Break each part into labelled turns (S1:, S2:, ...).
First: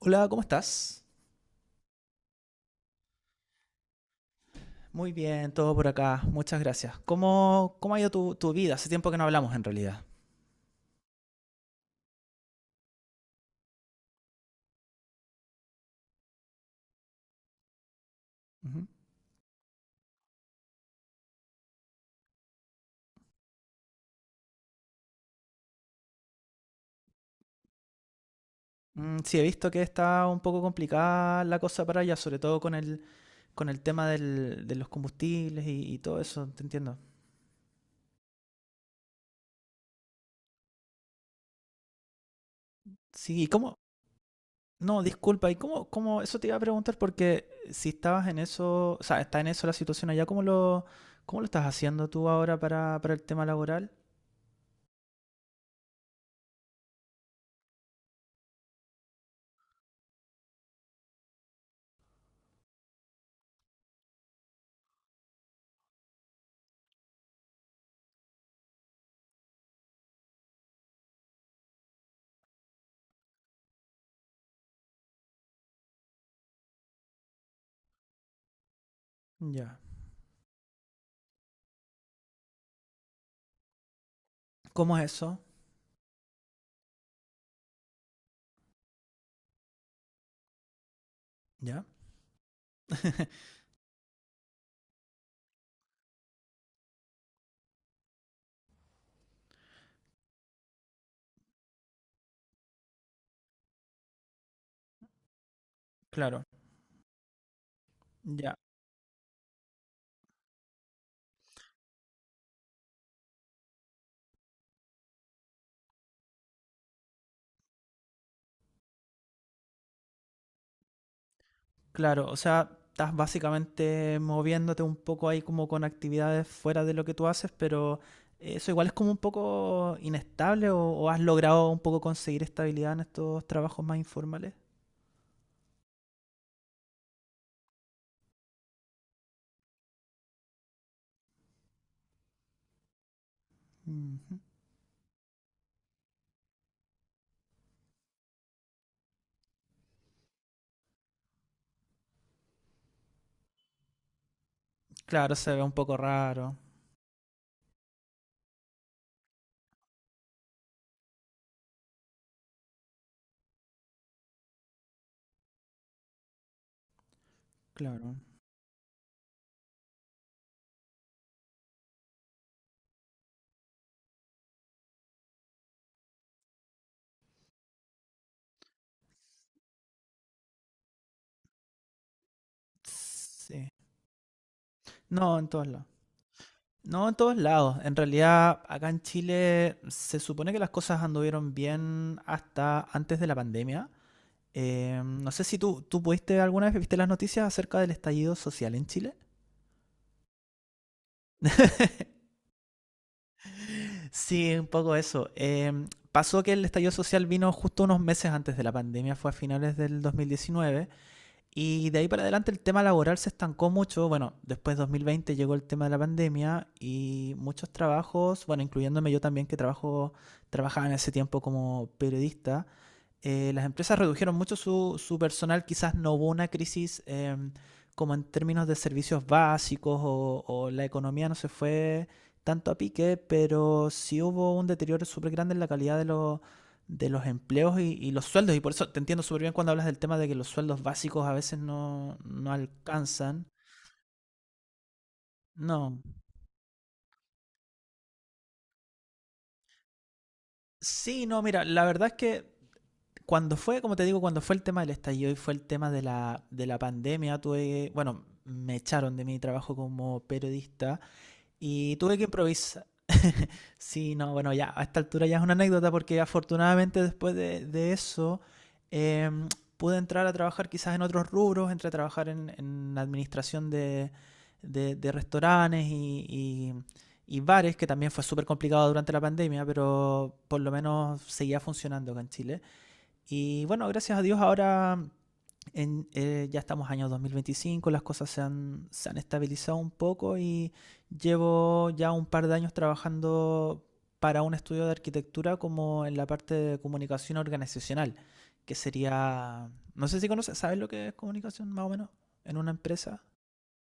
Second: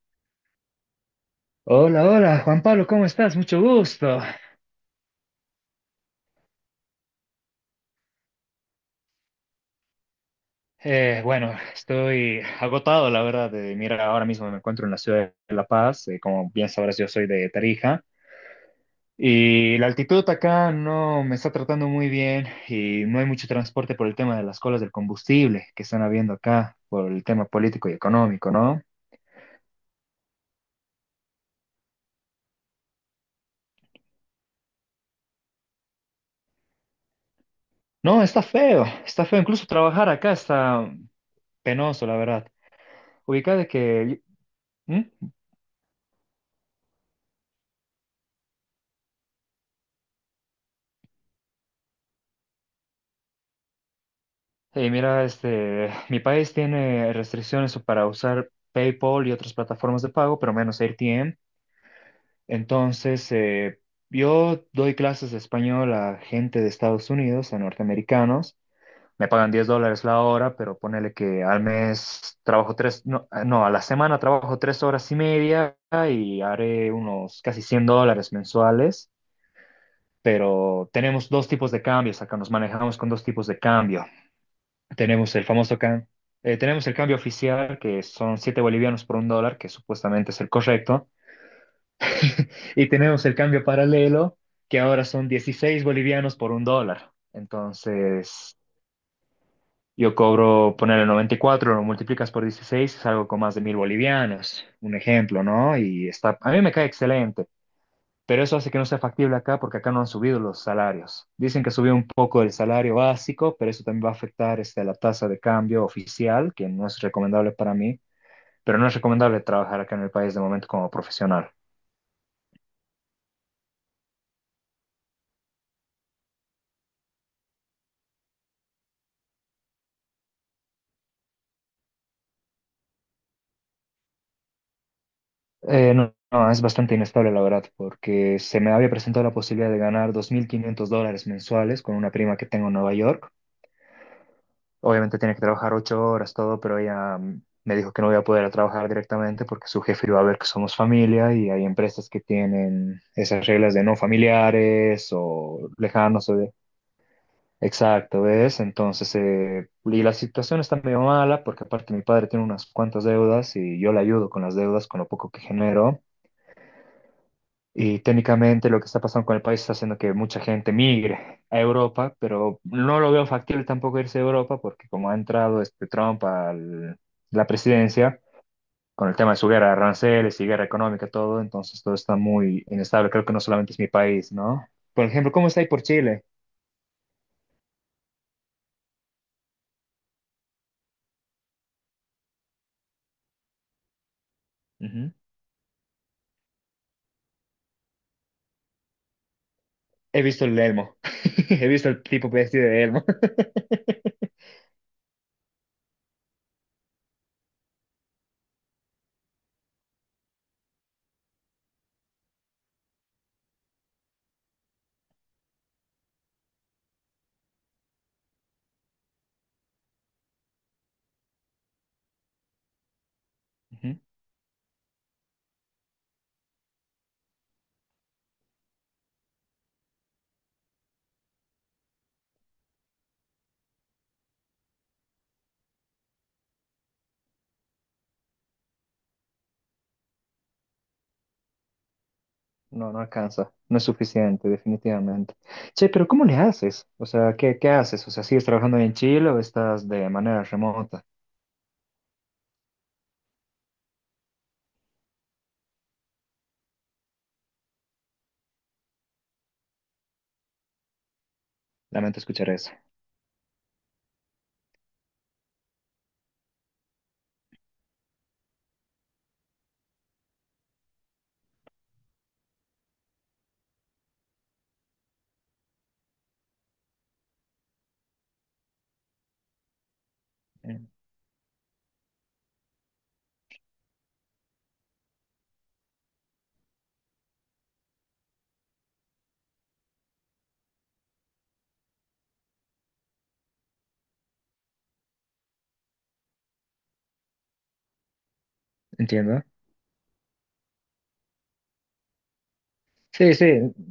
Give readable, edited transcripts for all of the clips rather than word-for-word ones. S1: Hola, ¿cómo estás?
S2: Hola, hola, Juan Pablo, ¿cómo estás? Mucho gusto.
S1: Muy bien, todo por acá. Muchas gracias. ¿Cómo ha ido tu vida? Hace tiempo que no hablamos en realidad.
S2: Bueno, estoy agotado, la verdad. Mira, ahora mismo me encuentro en la ciudad de La Paz. Como bien sabrás, yo soy de Tarija.
S1: Ujú.
S2: Y la altitud acá no me está tratando muy bien y no hay mucho transporte por el tema de las colas del combustible que están habiendo acá, por el tema político y económico, ¿no?
S1: Sí, he visto que está un poco complicada la cosa para allá, sobre todo con el tema de los combustibles y todo eso, te entiendo.
S2: No, está feo, está feo. Incluso trabajar acá está penoso, la verdad.
S1: Sí, ¿y
S2: ¿Ubicado Ubicada
S1: cómo?
S2: que...
S1: No,
S2: ¿Mm?
S1: disculpa, ¿y cómo, cómo? Eso te iba a preguntar porque si estabas en eso, o sea, está en eso la situación allá, ¿cómo lo estás haciendo tú ahora para el tema laboral?
S2: Y mira, este, mi país tiene restricciones para usar PayPal y otras plataformas de pago, pero menos AirTM. Entonces, yo doy clases de español a gente de Estados Unidos, a norteamericanos. Me pagan $10 la hora, pero ponele que al mes trabajo tres, no, no, a la semana trabajo 3 horas y media y haré unos casi $100 mensuales.
S1: Ya.
S2: Pero tenemos dos tipos de cambios, acá nos manejamos con dos tipos de cambio.
S1: ¿Cómo es
S2: Tenemos
S1: eso?
S2: el famoso can- tenemos el cambio oficial, que son 7 bolivianos por un dólar, que supuestamente es el correcto.
S1: Ya.
S2: Y tenemos el cambio paralelo, que ahora son 16 bolivianos por un dólar. Entonces, yo cobro, ponerle 94 lo multiplicas por 16 es algo con más de 1.000 bolivianos, un ejemplo, ¿no? Y está,
S1: Claro.
S2: a mí me cae excelente. Pero
S1: Ya.
S2: eso hace que no sea factible acá porque acá no han subido los salarios. Dicen que subió un poco el salario básico, pero eso también va a afectar este, la tasa de cambio oficial, que no es recomendable para mí, pero no es recomendable trabajar acá en el país de momento como profesional.
S1: Claro, o sea, estás básicamente moviéndote un poco ahí como con actividades fuera de lo que tú haces, pero eso igual es como un poco inestable o has logrado un poco conseguir estabilidad en estos trabajos más informales.
S2: No, no, es bastante inestable la verdad, porque se me había presentado la posibilidad de ganar 2.500 dólares mensuales con una prima que tengo en Nueva York.
S1: Ujú.
S2: Obviamente tenía que trabajar 8 horas, todo, pero ella me dijo que no voy a poder trabajar directamente porque su jefe iba a ver que somos familia y hay empresas que tienen esas reglas de no familiares
S1: Claro, se ve
S2: o
S1: un poco
S2: lejanos o de...
S1: raro,
S2: Exacto, ¿ves? Entonces, y la situación está medio mala porque aparte mi padre tiene unas cuantas deudas y yo le ayudo con las deudas, con lo poco que genero. Y
S1: claro.
S2: técnicamente lo que está pasando con el país está haciendo que mucha gente migre a Europa, pero no lo veo factible tampoco irse a Europa porque como ha entrado este Trump a la presidencia, con el tema de su guerra de aranceles y guerra económica, todo, entonces todo está muy inestable. Creo que no
S1: Sí.
S2: solamente es mi país, ¿no? Por ejemplo,
S1: No,
S2: ¿cómo
S1: en
S2: está
S1: todos
S2: ahí por
S1: lados.
S2: Chile?
S1: No, en todos lados. En realidad, acá en Chile se supone que las cosas anduvieron bien hasta antes de la pandemia.
S2: Ujú.
S1: No sé si tú pudiste alguna vez, viste las noticias acerca del estallido social en Chile.
S2: He visto el Elmo. He visto el tipo vestido de Elmo.
S1: Sí, un poco eso. Pasó que el estallido social vino justo unos meses antes de la pandemia, fue a finales del 2019. Y de ahí para adelante el tema laboral se estancó mucho. Bueno, después de 2020 llegó el tema de la pandemia y muchos trabajos, bueno, incluyéndome yo también trabajaba en ese tiempo como periodista, las empresas
S2: Ujú.
S1: redujeron mucho personal. Quizás no hubo una crisis como en términos de servicios básicos o la economía no se fue tanto a pique, pero sí hubo un deterioro súper grande en la calidad de los empleos y los sueldos. Y por eso te entiendo súper bien cuando hablas del tema de que los sueldos básicos a veces no
S2: No, no
S1: alcanzan.
S2: alcanza, no es suficiente, definitivamente. Che,
S1: No.
S2: pero ¿cómo le haces? O sea, ¿qué haces? O sea, ¿sigues trabajando en Chile o estás de manera remota?
S1: Sí, no, mira, la verdad es que cuando fue, como te digo, cuando fue el tema del estallido y fue el tema de de la pandemia, tuve, bueno, me echaron de mi trabajo como periodista. Y tuve
S2: Lamento
S1: que
S2: escuchar eso.
S1: improvisar. Sí, no, bueno, ya a esta altura ya es una anécdota porque afortunadamente después de eso em, pude entrar a trabajar quizás en otros rubros, entré a trabajar en administración de restaurantes y bares, que también fue súper complicado durante la pandemia, pero por lo
S2: Eh,
S1: menos seguía funcionando acá en Chile. Y bueno, gracias a Dios ahora ya estamos año 2025, las cosas se han estabilizado un poco y llevo ya un par de años trabajando para un estudio de arquitectura como en la parte de comunicación organizacional, que
S2: Entiendo.
S1: sería, no sé si conoces, ¿sabes lo que es comunicación más o menos en una empresa?
S2: Sí, sí,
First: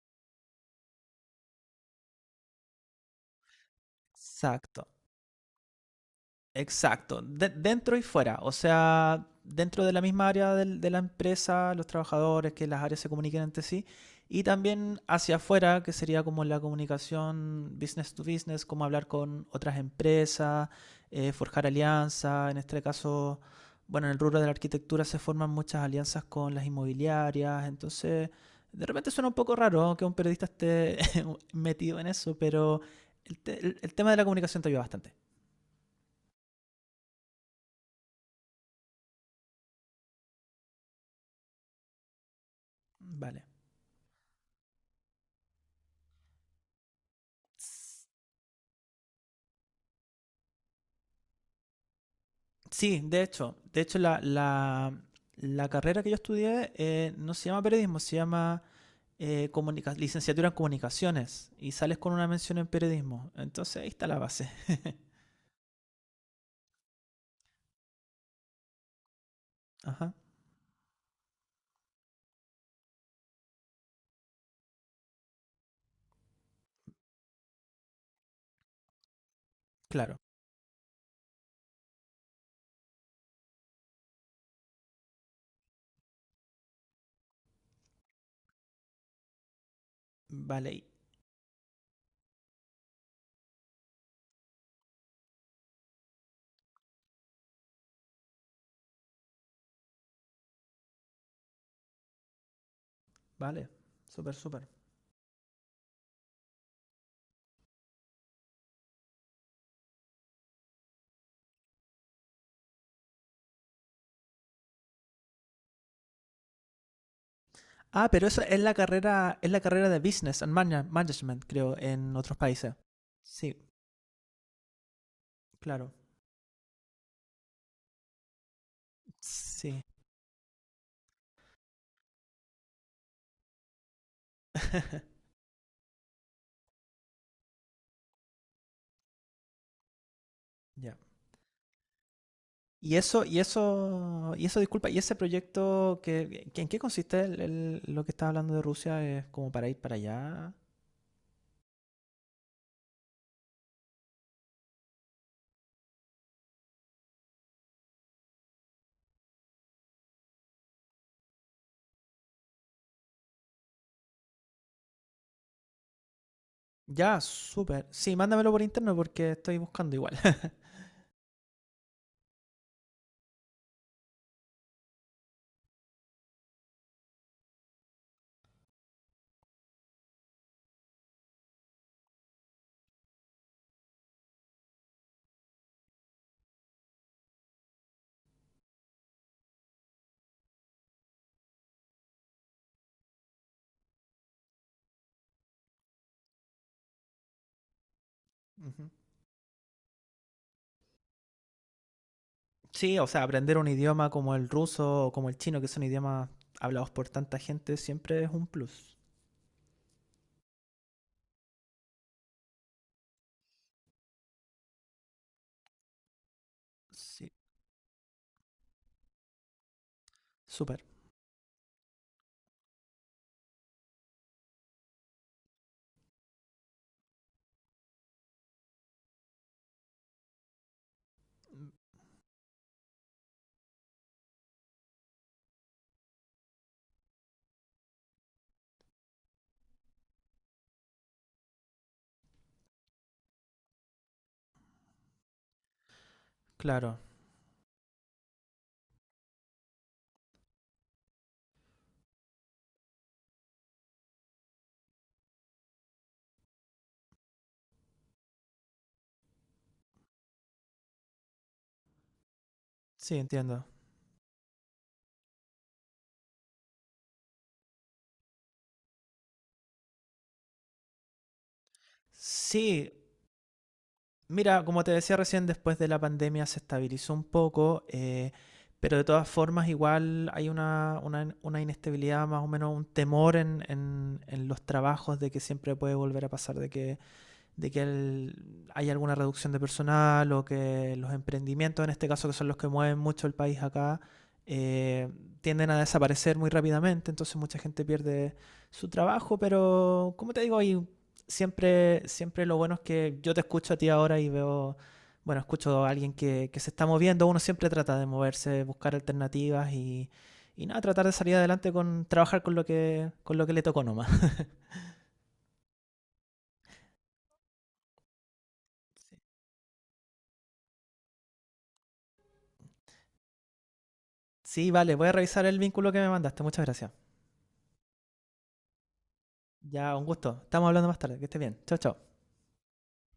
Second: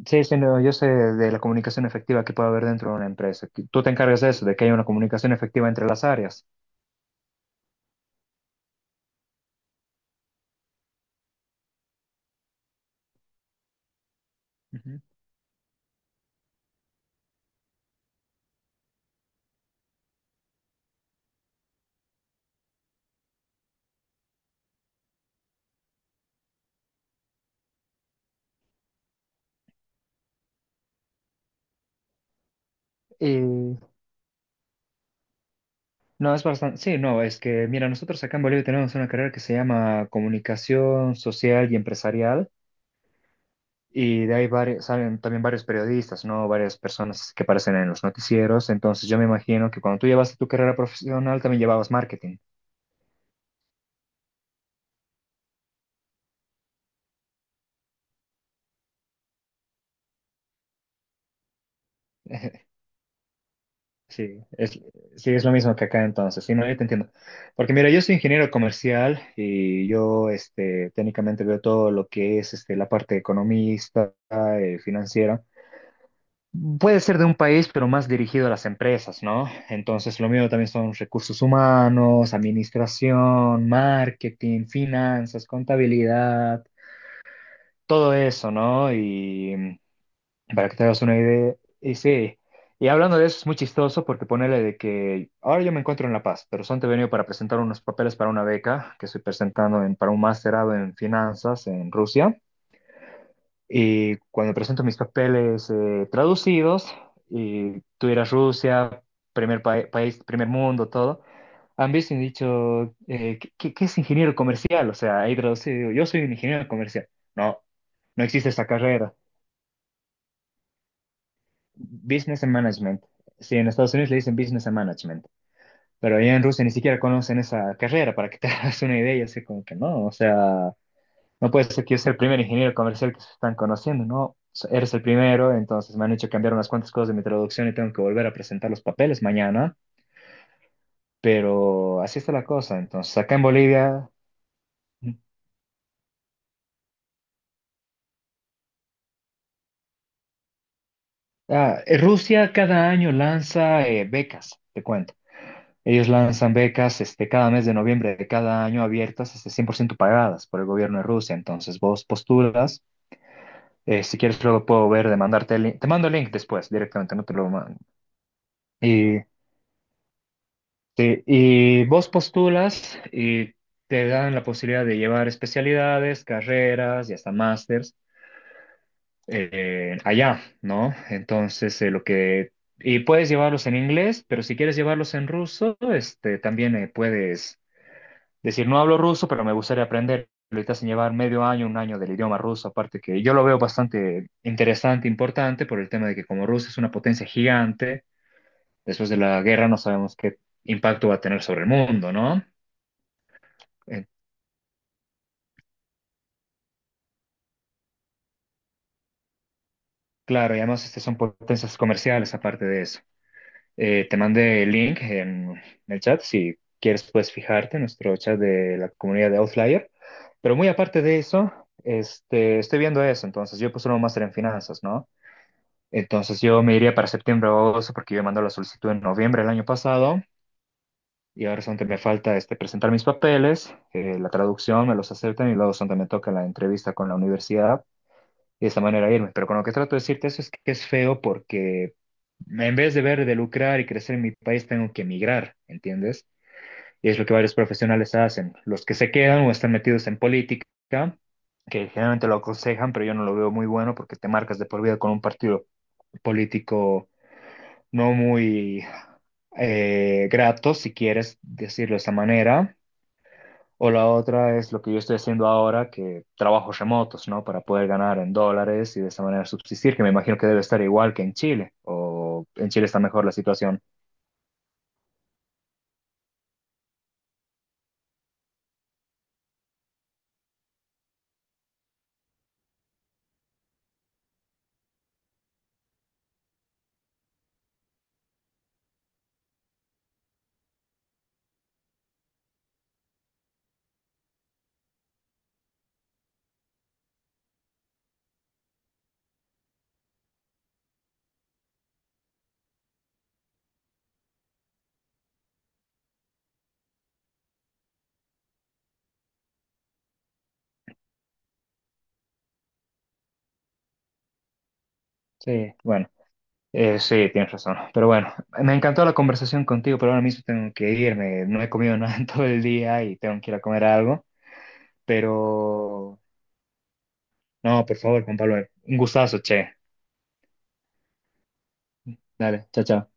S2: sí, sí, no, yo sé de la comunicación efectiva que puede haber dentro de una empresa. Que tú te encargas de eso, de que haya una
S1: Exacto.
S2: comunicación efectiva entre las áreas.
S1: Exacto, dentro y fuera, o sea, dentro de la misma área de la empresa, los trabajadores, que las áreas se comuniquen entre sí, y también
S2: Ujú.
S1: hacia afuera, que sería como la comunicación business to business, como hablar con otras empresas, forjar alianzas, en este caso, bueno, en el rubro de la arquitectura se forman muchas alianzas con las inmobiliarias, entonces, de repente suena un poco raro que un periodista esté metido en eso, pero
S2: Y
S1: el tema de la comunicación te ayuda bastante.
S2: no, es bastante, sí, no, es que, mira, nosotros acá en Bolivia tenemos una carrera que se llama Comunicación Social y Empresarial.
S1: Vale.
S2: Y de ahí salen también varios periodistas, ¿no? Varias personas que aparecen en los noticieros. Entonces yo me imagino que cuando tú llevaste tu carrera profesional también llevabas marketing.
S1: Sí, de hecho la carrera que yo estudié no se llama periodismo, se llama licenciatura en comunicaciones y sales con una mención en periodismo. Entonces ahí está la
S2: Sí,
S1: base.
S2: es, sí, es lo mismo que acá entonces. Sí, no, yo te entiendo. Porque mira, yo soy ingeniero comercial y
S1: Ajá,
S2: yo este, técnicamente veo todo lo que es este, la parte economista, financiera. Puede ser de un país, pero más dirigido a las empresas, ¿no?
S1: claro.
S2: Entonces, lo mío también son recursos humanos, administración, marketing, finanzas, contabilidad, todo eso, ¿no? Y para
S1: Vale,
S2: que te
S1: y-
S2: hagas una idea, y sí, y hablando de eso es muy chistoso porque ponele de que ahora yo me encuentro en La Paz, pero son te he venido para presentar unos papeles para una beca que estoy presentando para un masterado en finanzas en Rusia.
S1: vale.
S2: Y
S1: Súper,
S2: cuando
S1: súper.
S2: presento mis papeles traducidos, y tú ir Rusia, primer país, primer mundo, todo, han visto y han dicho, qué es ingeniero comercial? O sea, ahí traducido, yo soy un ingeniero comercial. No,
S1: Ah,
S2: no
S1: pero eso
S2: existe esa carrera.
S1: es la carrera de Management, creo, en otros
S2: Business and
S1: países.
S2: Management.
S1: Sí,
S2: Sí, en Estados Unidos le dicen Business and Management,
S1: claro.
S2: pero allá en Rusia ni siquiera conocen esa carrera, para que te hagas una idea, yo sé como que
S1: Sí.
S2: no, o sea. No puede ser que yo sea el primer ingeniero comercial que se están conociendo, ¿no? Eres el primero, entonces me han hecho cambiar unas cuantas cosas de mi traducción y tengo que volver a presentar los papeles mañana,
S1: Ya.
S2: pero así está la cosa. Entonces, acá en Bolivia,
S1: Y eso, disculpa, y ese proyecto, ¿en qué consiste lo que estás hablando de Rusia? ¿Es como para ir para allá?
S2: Rusia cada año lanza becas, te cuento. Ellos lanzan becas este, cada mes de noviembre de cada año abiertas, este, 100% pagadas por el gobierno de Rusia. Entonces, vos postulas, si quieres luego puedo ver, de mandarte el link, te mando el link después directamente,
S1: Ya,
S2: no te lo mando.
S1: súper. Sí, mándamelo por interno
S2: Y
S1: porque estoy buscando igual.
S2: sí, y vos postulas y te dan la posibilidad de llevar especialidades, carreras y hasta másters allá, ¿no? Entonces, lo que... Y puedes llevarlos en inglés, pero si quieres llevarlos en ruso, este, también puedes decir, no hablo ruso, pero me gustaría aprender. Ahorita sin llevar medio año, un año del idioma ruso, aparte que yo lo veo bastante interesante, importante, por el tema de que como Rusia es una potencia gigante,
S1: Ujú.
S2: después de la guerra no sabemos qué impacto va a tener sobre el mundo, ¿no?
S1: Sí, o sea, aprender un idioma como el ruso o como el chino, que son idiomas hablados por tanta gente, siempre es un plus.
S2: Claro, y además este son potencias comerciales aparte de eso. Te mandé el link en el chat. Si quieres
S1: Sí,
S2: puedes fijarte en nuestro chat de la comunidad de Outlier. Pero muy
S1: súper.
S2: aparte de eso, este, estoy viendo eso. Entonces, yo puse un máster en finanzas, ¿no? Entonces, yo me iría para septiembre o agosto porque yo mandé la solicitud en noviembre del año pasado y ahora
S1: Mm,
S2: solamente me falta este, presentar mis papeles, la traducción, me los aceptan y luego solamente me toca la entrevista con la universidad y de esta manera irme. Pero con lo que trato de decirte eso es que es feo porque en vez de ver de lucrar y crecer en mi país, tengo que emigrar, ¿entiendes?
S1: Claro,
S2: Y es lo que varios profesionales hacen. Los que se quedan o están metidos en política, que generalmente lo aconsejan, pero yo no lo veo muy bueno porque te marcas de por vida con un partido político no muy grato, si quieres decirlo de esa manera.
S1: sí, entiendo.
S2: O la otra es lo que yo estoy haciendo ahora, que trabajos remotos, ¿no? Para poder ganar en dólares y de esa manera subsistir, que me imagino que debe estar igual que en Chile, o en Chile
S1: Sí,
S2: está mejor la situación.
S1: mira, como te decía recién, después de la pandemia se estabilizó un poco, pero de todas formas igual hay una inestabilidad, más o menos un temor en los trabajos de que siempre puede volver a pasar de que hay alguna reducción de personal o que los emprendimientos, en este caso que son los que mueven mucho el país acá, eh, tienden a desaparecer muy rápidamente, entonces mucha gente pierde su trabajo, pero como te digo, y siempre lo bueno es que yo te escucho a ti ahora y veo, bueno, escucho a alguien que se está moviendo, uno siempre trata de moverse, buscar alternativas y nada, tratar de salir adelante con trabajar con lo que le tocó nomás.
S2: Sí, bueno, sí, tienes razón. Pero bueno, me encantó la conversación contigo, pero ahora mismo tengo que irme. No he comido nada en todo el día y tengo que ir a comer algo.
S1: Sí, vale, voy a revisar el vínculo que me
S2: Pero,
S1: mandaste, muchas gracias.
S2: no, por favor, Juan Pablo, un gustazo, che.
S1: Ya, un gusto. Estamos hablando más tarde. Que estés bien. Chao, chao.
S2: Dale, chao, chao.